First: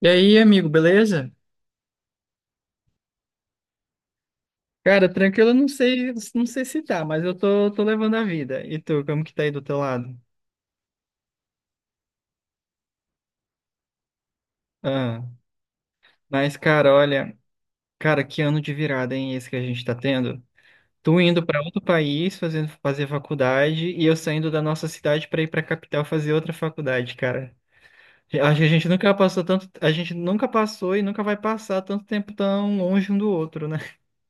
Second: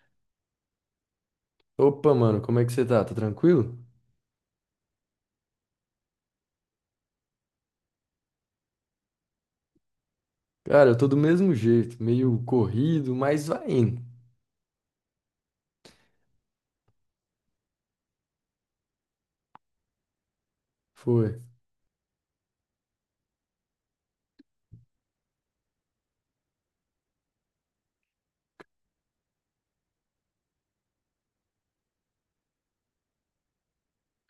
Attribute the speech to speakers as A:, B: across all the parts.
A: E aí, amigo, beleza?
B: Opa, mano, como é que você tá? Tá tranquilo?
A: Cara, tranquilo, eu não sei, não sei se tá, mas eu tô, levando a vida. E tu, como que tá aí do teu lado?
B: Cara, eu tô do mesmo jeito, meio corrido, mas vai indo.
A: Ah, mas, cara, olha, Cara, que ano de virada, hein, esse que a gente tá tendo? Tu
B: Foi.
A: indo pra outro país, fazendo fazer faculdade, e eu saindo da nossa cidade pra ir pra capital fazer outra faculdade, cara. Acho que a gente nunca passou tanto, a gente nunca passou e nunca vai passar tanto tempo tão longe um do outro, né?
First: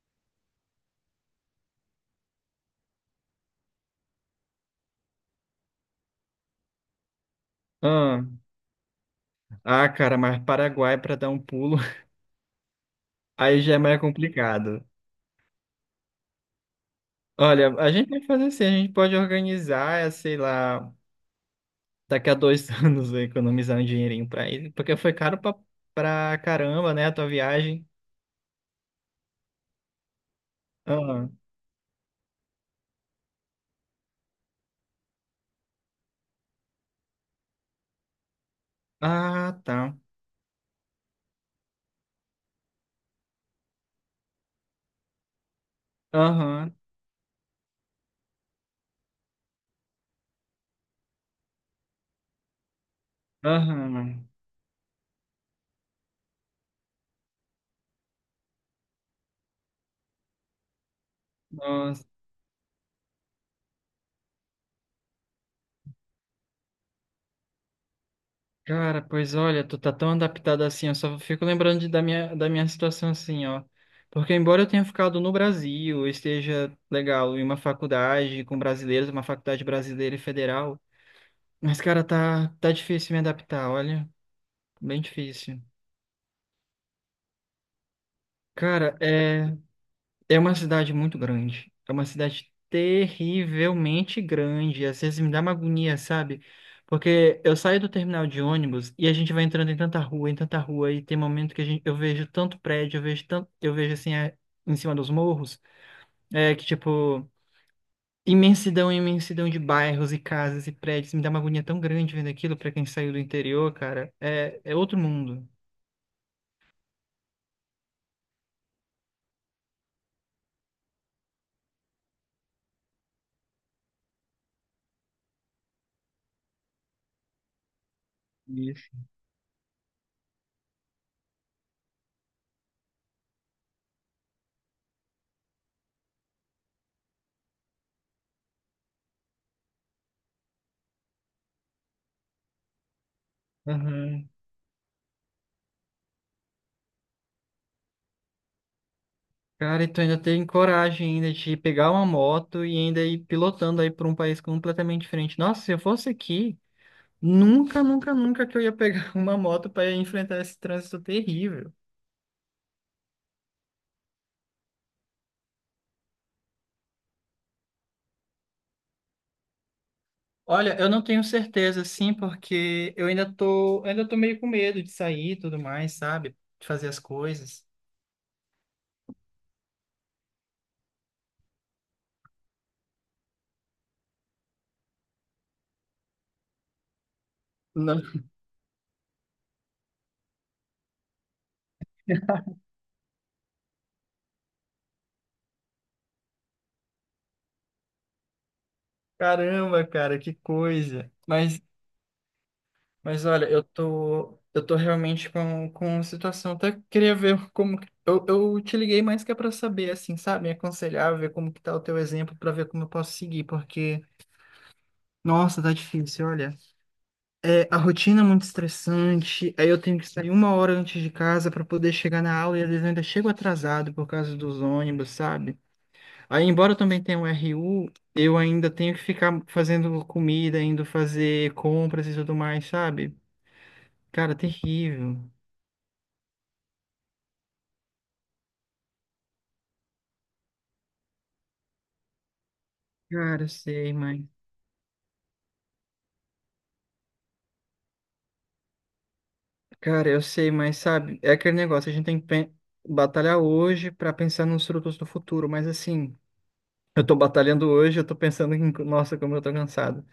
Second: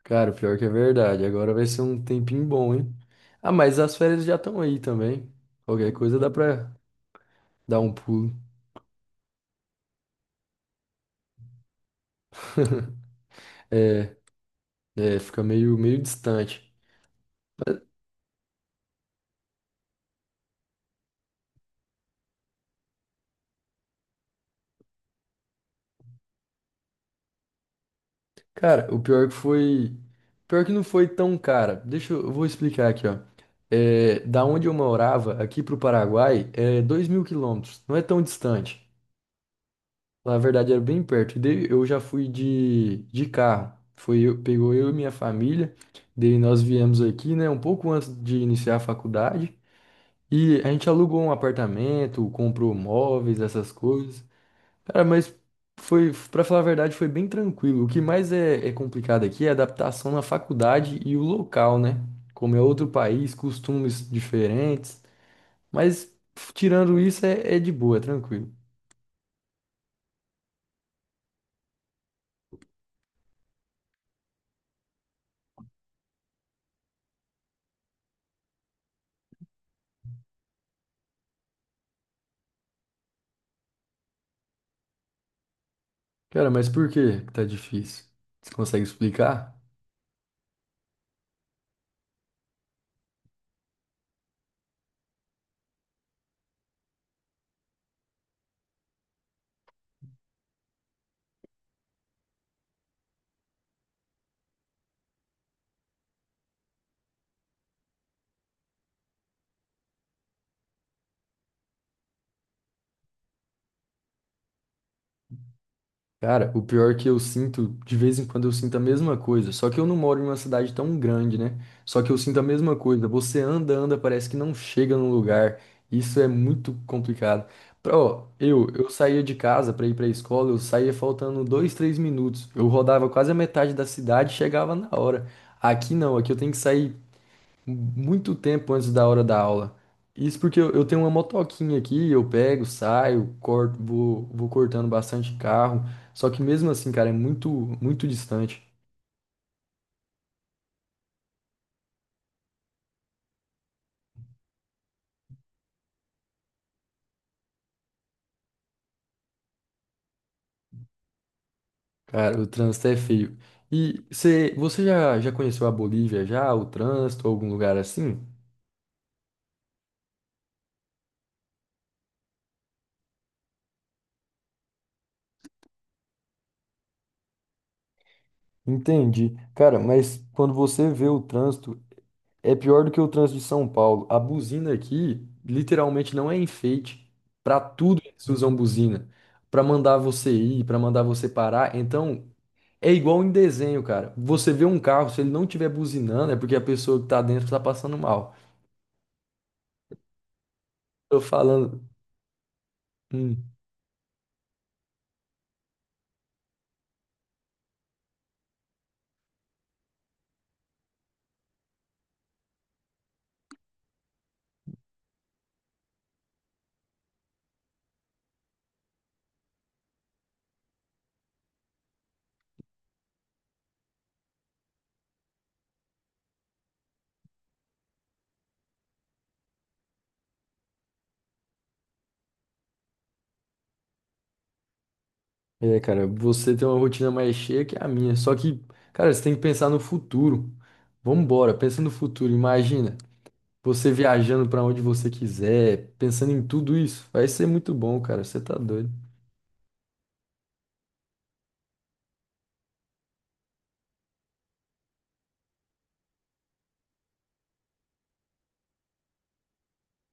B: Cara, o pior que é verdade, agora vai ser um tempinho bom, hein? Ah, mas as férias já estão aí também. Qualquer coisa dá pra dar um
A: Ah,
B: pulo.
A: cara, mas Paraguai pra dar um pulo, aí já é mais
B: É,
A: complicado.
B: fica meio distante.
A: Olha, a gente pode fazer assim, a gente pode organizar, sei lá, daqui a dois anos economizar um dinheirinho pra ir, porque foi caro pra, pra caramba, né, a tua viagem.
B: Cara, o pior que foi. Pior que não foi tão
A: Aham.
B: cara. Eu vou explicar aqui, ó. É, da onde eu morava, aqui pro Paraguai, é 2000 quilômetros. Não é tão distante.
A: Ah, tá.
B: Na verdade, era bem perto. Daí eu já fui de carro. Foi eu, pegou eu e minha família. Daí nós
A: Aham,
B: viemos aqui, né, um pouco antes de iniciar a faculdade. E a gente alugou um apartamento, comprou móveis, essas coisas.
A: aham.
B: Cara, mas foi, para falar a verdade, foi bem tranquilo. O que mais é complicado aqui é a adaptação na faculdade e o local, né?
A: Nossa,
B: Como é outro país, costumes diferentes. Mas tirando isso, é de boa, é tranquilo.
A: cara, pois olha, tu tá tão adaptado assim, eu só fico lembrando da minha situação assim, ó. Porque embora eu tenha ficado no Brasil, eu esteja legal em uma faculdade com brasileiros, uma faculdade brasileira e federal, mas, cara, tá difícil me adaptar, olha. Bem difícil.
B: Cara, mas por que que tá difícil? Você consegue
A: Cara,
B: explicar?
A: é, é uma cidade muito grande. É uma cidade terrivelmente grande. Às vezes me dá uma agonia, sabe? Porque eu saio do terminal de ônibus e a gente vai entrando em tanta rua, e tem momento que a gente, eu vejo tanto prédio, eu vejo tanto, eu vejo assim, em cima dos morros, é que tipo, imensidão, imensidão de bairros e casas e prédios. Me dá uma agonia tão grande vendo aquilo pra quem saiu do interior, cara. É, é outro mundo.
B: Cara, o pior é que eu sinto, de vez em quando eu sinto a mesma coisa, só que eu não moro em uma cidade tão grande, né? Só que eu sinto a mesma coisa. Você anda, anda, parece que não chega no lugar. Isso é muito complicado. Pra, ó, eu
A: Isso.
B: saía de casa pra ir pra escola, eu saía faltando 2, 3 minutos. Eu rodava quase a metade da cidade e chegava na hora. Aqui não, aqui eu tenho que sair muito tempo antes da hora da aula. Isso porque eu tenho uma motoquinha aqui, eu pego, saio, corto,
A: Aham.
B: vou cortando bastante carro. Só que mesmo assim, cara, é muito, muito distante.
A: Cara, e tu ainda tem coragem ainda de pegar uma moto e ainda ir pilotando aí para um país completamente diferente. Nossa, se eu fosse aqui, nunca, nunca, nunca que eu ia pegar uma moto para enfrentar esse trânsito terrível.
B: Cara, o trânsito é feio. E cê, você já conheceu a Bolívia já, o trânsito, algum lugar assim?
A: Olha, eu não tenho certeza, assim, porque eu ainda tô meio com medo de sair e tudo mais, sabe? De fazer as coisas.
B: Entendi. Cara, mas quando você vê o trânsito, é pior do que o trânsito de São Paulo. A buzina aqui literalmente não é enfeite. Para tudo
A: Não.
B: eles usam buzina. Para mandar você ir, para mandar você parar. Então, é igual em desenho, cara. Você vê um carro, se ele não tiver buzinando, é porque a pessoa que tá dentro tá passando mal.
A: Caramba, cara, que coisa.
B: Tô
A: Mas
B: falando.
A: Mas olha,
B: Hum,
A: eu tô realmente com uma situação. Até queria ver como. Eu te liguei mais que é pra saber, assim, sabe? Me aconselhar, ver como que tá o teu exemplo, pra ver como eu posso seguir, porque. Nossa, tá difícil, olha. É, a rotina é muito estressante, aí eu tenho que sair uma hora antes de casa pra poder chegar na aula e às vezes eu ainda chego atrasado por causa dos ônibus, sabe? Aí, embora eu também tenha um RU, eu ainda tenho que ficar fazendo comida, indo fazer compras e tudo mais, sabe? Cara, terrível.
B: é, cara, você tem uma rotina mais cheia que a minha. Só que, cara, você tem que pensar no futuro. Vambora, pensa no futuro. Imagina.
A: Cara, eu
B: Você
A: sei, mãe.
B: viajando pra onde você quiser, pensando em tudo isso, vai ser muito bom, cara. Você tá doido.
A: Cara, eu sei, mas sabe, é aquele negócio, a gente tem que batalhar hoje para pensar nos frutos do futuro, mas assim, eu tô batalhando hoje, eu tô pensando em, nossa, como eu tô cansado.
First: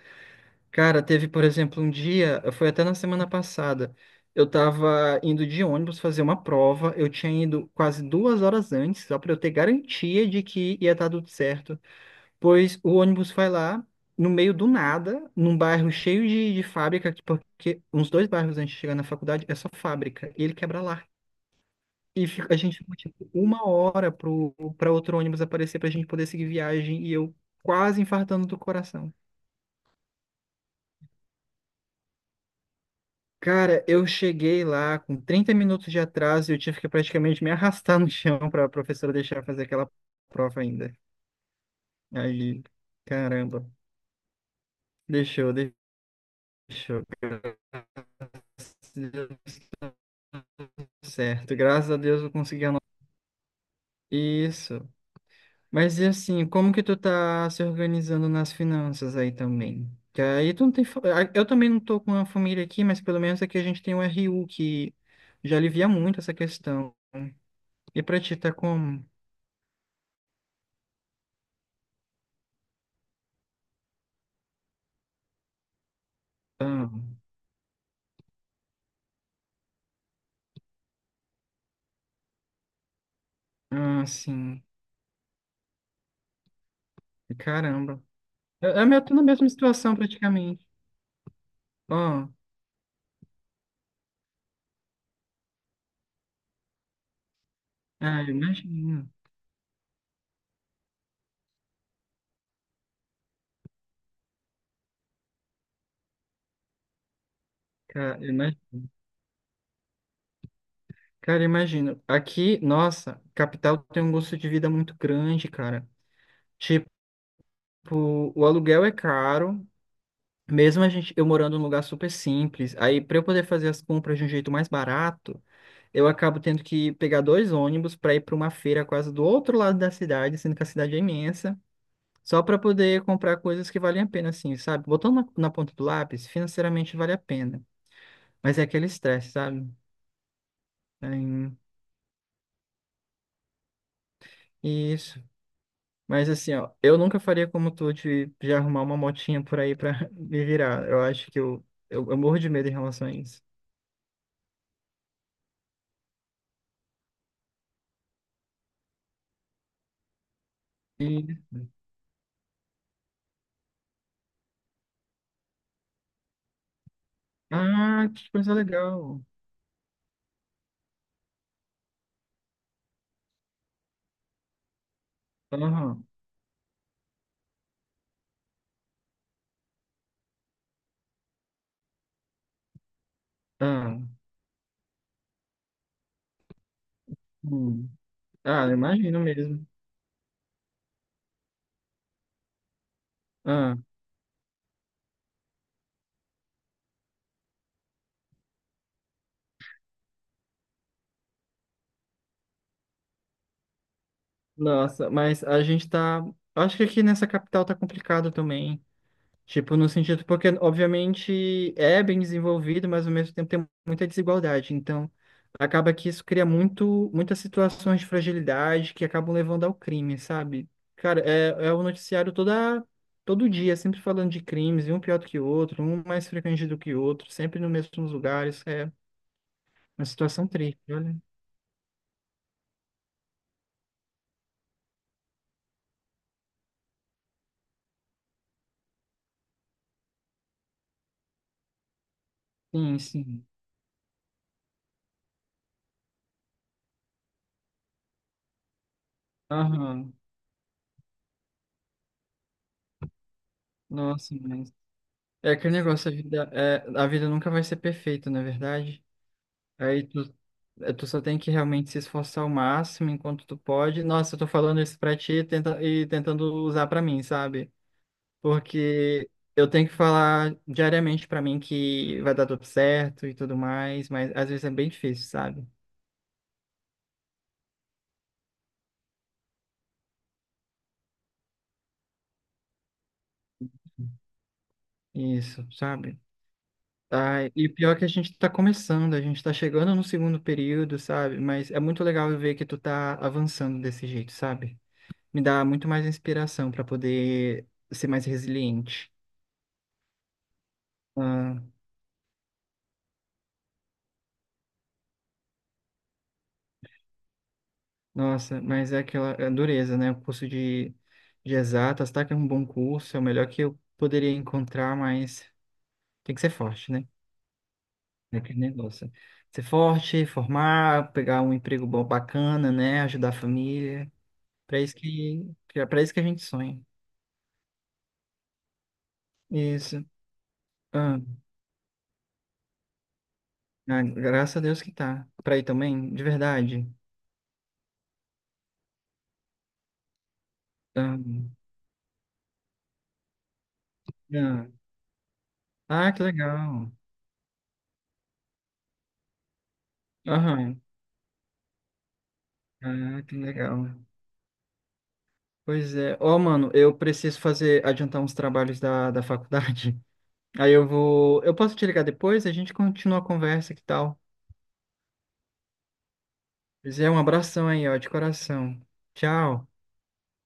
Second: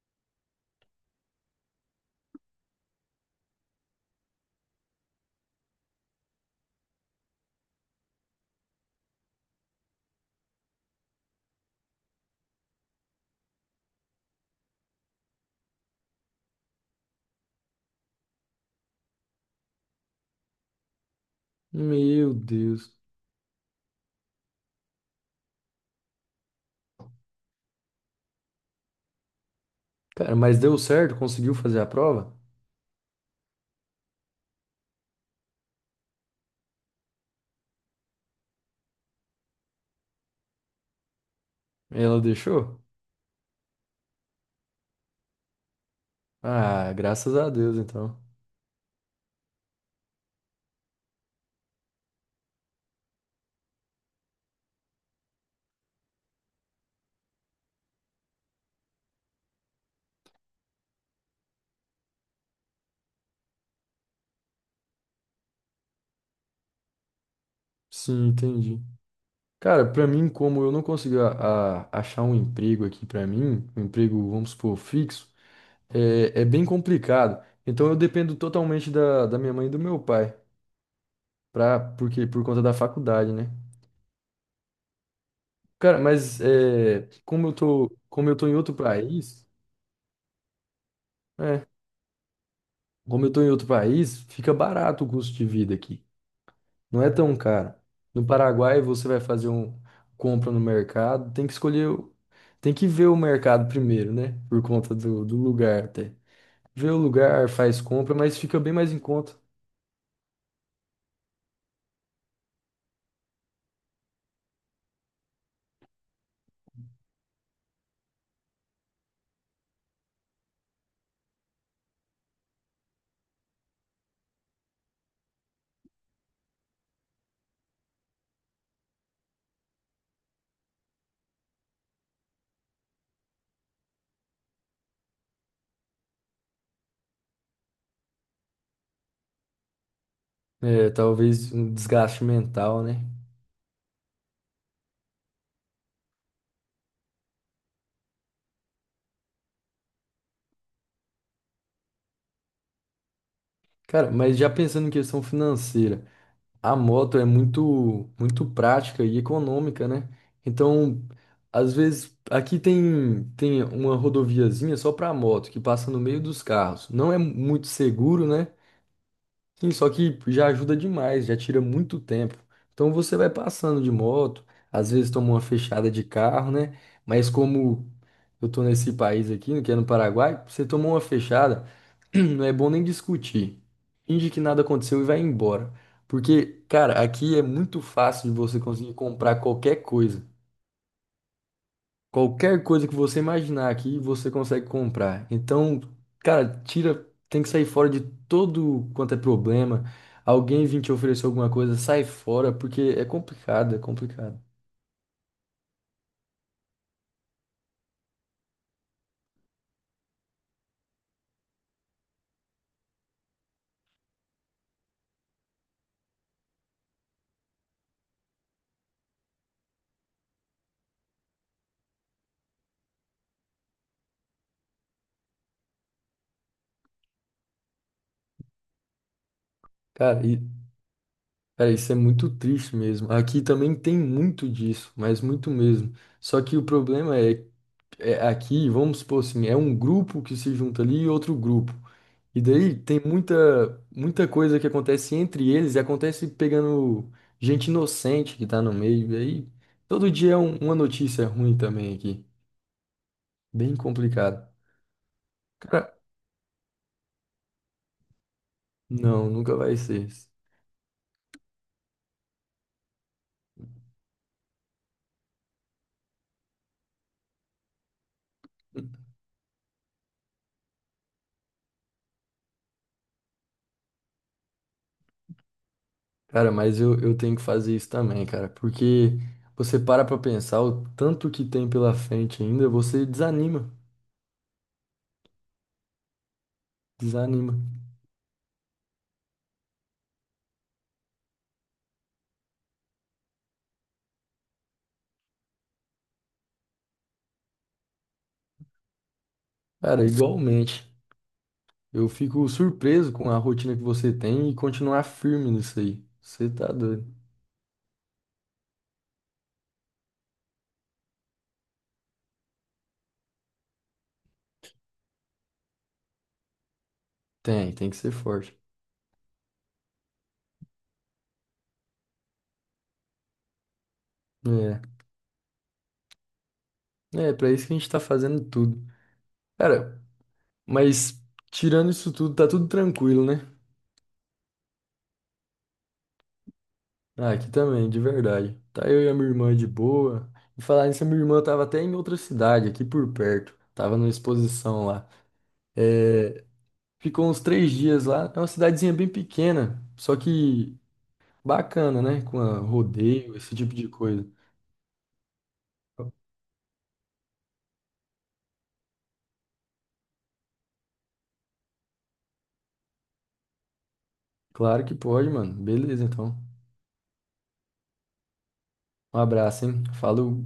A: Cara, teve, por exemplo, um dia, foi até na semana passada, eu tava indo de ônibus fazer uma prova, eu tinha ido quase duas horas antes, só para eu ter garantia de que ia estar tudo certo. Pois o ônibus vai lá, no meio do nada, num bairro cheio de fábrica, porque uns dois bairros antes de chegar na faculdade é só fábrica, e ele quebra lá.
B: Meu
A: A gente ficou
B: Deus.
A: tipo uma hora pro, pra outro ônibus aparecer pra gente poder seguir viagem, e eu quase infartando do coração.
B: Cara, mas deu certo? Conseguiu fazer a prova?
A: Cara, eu cheguei lá com 30 minutos de atraso e eu tive que praticamente me arrastar no chão pra professora deixar eu fazer aquela prova ainda.
B: Ela
A: Aí,
B: deixou?
A: caramba, deixou,
B: Ah,
A: deixou.
B: graças a Deus, então.
A: Certo, graças a Deus eu consegui anotar isso. Mas e assim, como que tu tá se organizando nas finanças aí também? Que aí tu não tem. Eu também não tô com uma família aqui, mas pelo menos aqui a gente tem um RU que já alivia muito essa questão. E pra
B: Sim,
A: ti tá
B: entendi.
A: como?
B: Cara, pra mim, como eu não consegui achar um emprego aqui pra mim, um emprego, vamos supor, fixo, é bem
A: Ah,
B: complicado. Então eu dependo totalmente da minha mãe e do meu pai, pra, porque, por conta da faculdade, né?
A: sim.
B: Cara, mas é,
A: Caramba.
B: como eu tô em
A: Eu,
B: outro
A: eu eu tô na
B: país,
A: mesma situação praticamente.
B: é,
A: Ó,
B: como eu tô em outro país, fica barato o custo de vida aqui. Não é tão caro.
A: ah,
B: No
A: eu
B: Paraguai você
A: imagino.
B: vai fazer um compra no mercado, tem que escolher, tem que ver o mercado primeiro, né? Por conta do lugar até. Vê o lugar, faz compra,
A: Cara,
B: mas fica bem
A: imagina.
B: mais em conta.
A: Cara, eu imagino. Aqui, nossa, capital tem um gosto de vida muito grande, cara. Tipo, Tipo, o aluguel é caro, mesmo a gente, eu morando num lugar super simples. Aí, para eu poder fazer as compras de um jeito mais barato, eu acabo tendo que pegar dois ônibus para ir para uma feira quase do outro lado da cidade, sendo que a cidade é imensa, só para poder comprar coisas que valem a pena, assim, sabe? Botando na, na ponta do lápis, financeiramente vale a pena, mas é aquele estresse, sabe?
B: É, talvez
A: Aí,
B: um desgaste mental, né?
A: isso. Mas assim, ó, eu nunca faria como tu de arrumar uma motinha por aí para me virar. Eu acho que eu morro de medo em relação a isso.
B: Cara, mas já pensando em questão financeira. A moto é muito, muito prática e econômica, né? Então, às vezes, aqui tem uma rodoviazinha só para moto, que passa no meio dos carros. Não é muito
A: Ah,
B: seguro,
A: que
B: né?
A: coisa legal.
B: Sim, só que já ajuda demais, já tira muito tempo. Então, você vai passando de moto, às vezes toma uma fechada de
A: Aham.
B: carro, né? Mas como eu tô nesse país aqui, que é no Paraguai, você tomou uma fechada. Não é bom nem discutir.
A: Ah,
B: Finge que nada aconteceu e vai embora. Porque, cara, aqui é muito
A: hum.
B: fácil de você
A: Ah, eu
B: conseguir
A: imagino
B: comprar
A: mesmo.
B: qualquer coisa. Qualquer coisa que você imaginar
A: Ah,
B: aqui, você consegue comprar. Então, cara, tira, tem que sair fora de todo quanto é problema. Alguém vir te oferecer alguma coisa, sai fora, porque é complicado, é complicado.
A: nossa, mas a gente tá. Acho que aqui nessa capital tá complicado também. Tipo, no sentido, porque obviamente é bem desenvolvido, mas ao mesmo tempo tem muita desigualdade. Então, acaba que isso cria muito, muitas situações de fragilidade que acabam levando ao crime, sabe? Cara, é, é o noticiário toda, todo dia, sempre falando de crimes, e um pior do que o outro, um mais frequente do que o outro, sempre nos mesmos lugares. É uma
B: Cara, e,
A: situação triste, olha.
B: cara, isso é muito triste mesmo. Aqui também tem muito disso, mas muito mesmo. Só que o problema é, aqui, vamos supor assim, é um grupo que se junta ali e outro grupo. E daí
A: Sim,
B: tem
A: sim.
B: muita coisa que acontece entre eles e acontece pegando gente inocente que tá no meio. E aí todo
A: Aham.
B: dia é uma notícia ruim também aqui. Bem
A: Nossa,
B: complicado.
A: mas. É aquele
B: Cara,
A: negócio, a vida, é, a vida nunca vai ser perfeita, não é verdade?
B: não, nunca vai
A: Aí
B: ser.
A: tu, tu só tem que realmente se esforçar ao máximo enquanto tu pode. Nossa, eu tô falando isso pra ti tenta, e tentando usar pra mim, sabe? Porque eu tenho que falar diariamente pra mim que vai dar tudo certo e tudo mais, mas às vezes é bem difícil, sabe?
B: Cara, mas eu tenho que fazer isso também, cara, porque você para pra pensar o tanto que tem pela frente ainda, você desanima,
A: Isso, sabe? Ah,
B: desanima.
A: e pior é que a gente tá começando, a gente tá chegando no segundo período, sabe? Mas é muito legal ver que tu tá avançando desse jeito, sabe? Me dá muito mais inspiração pra poder ser mais resiliente.
B: Cara, igualmente. Eu fico surpreso com a rotina que você tem e continuar firme nisso aí. Você tá doido.
A: Nossa, mas é aquela é dureza, né? O curso de exatas, tá? Que é um bom curso, é o melhor que eu poderia encontrar, mas tem que ser forte, né?
B: Tem que ser
A: É
B: forte.
A: aquele negócio. Ser forte, formar, pegar um emprego bom, bacana, né? Ajudar a família. Pra
B: É,
A: isso pra isso que a gente sonha.
B: é pra isso que a gente tá fazendo tudo. Cara,
A: Isso. Ah,
B: mas tirando isso tudo, tá tudo tranquilo, né?
A: graças a Deus que tá. Pra ir também, de verdade.
B: Ah, aqui também, de verdade. Tá eu e a minha irmã de boa. E falar nisso, a
A: Ah,
B: minha irmã tava até em outra cidade, aqui por perto. Tava numa
A: ah.
B: exposição lá.
A: Ah, que legal.
B: Ficou uns 3 dias lá. É uma cidadezinha bem pequena, só que
A: Aham.
B: bacana, né? Com a
A: Ah,
B: rodeio,
A: que
B: esse tipo de
A: legal.
B: coisa.
A: Pois é. Ó, mano, eu preciso fazer, adiantar uns trabalhos da, da faculdade. Aí eu vou. Eu posso te ligar depois? A gente continua a conversa, que tal?
B: Claro que pode, mano. Beleza, então.
A: Pois é, um abração aí, ó, de coração.
B: Um abraço,
A: Tchau.
B: hein? Falou.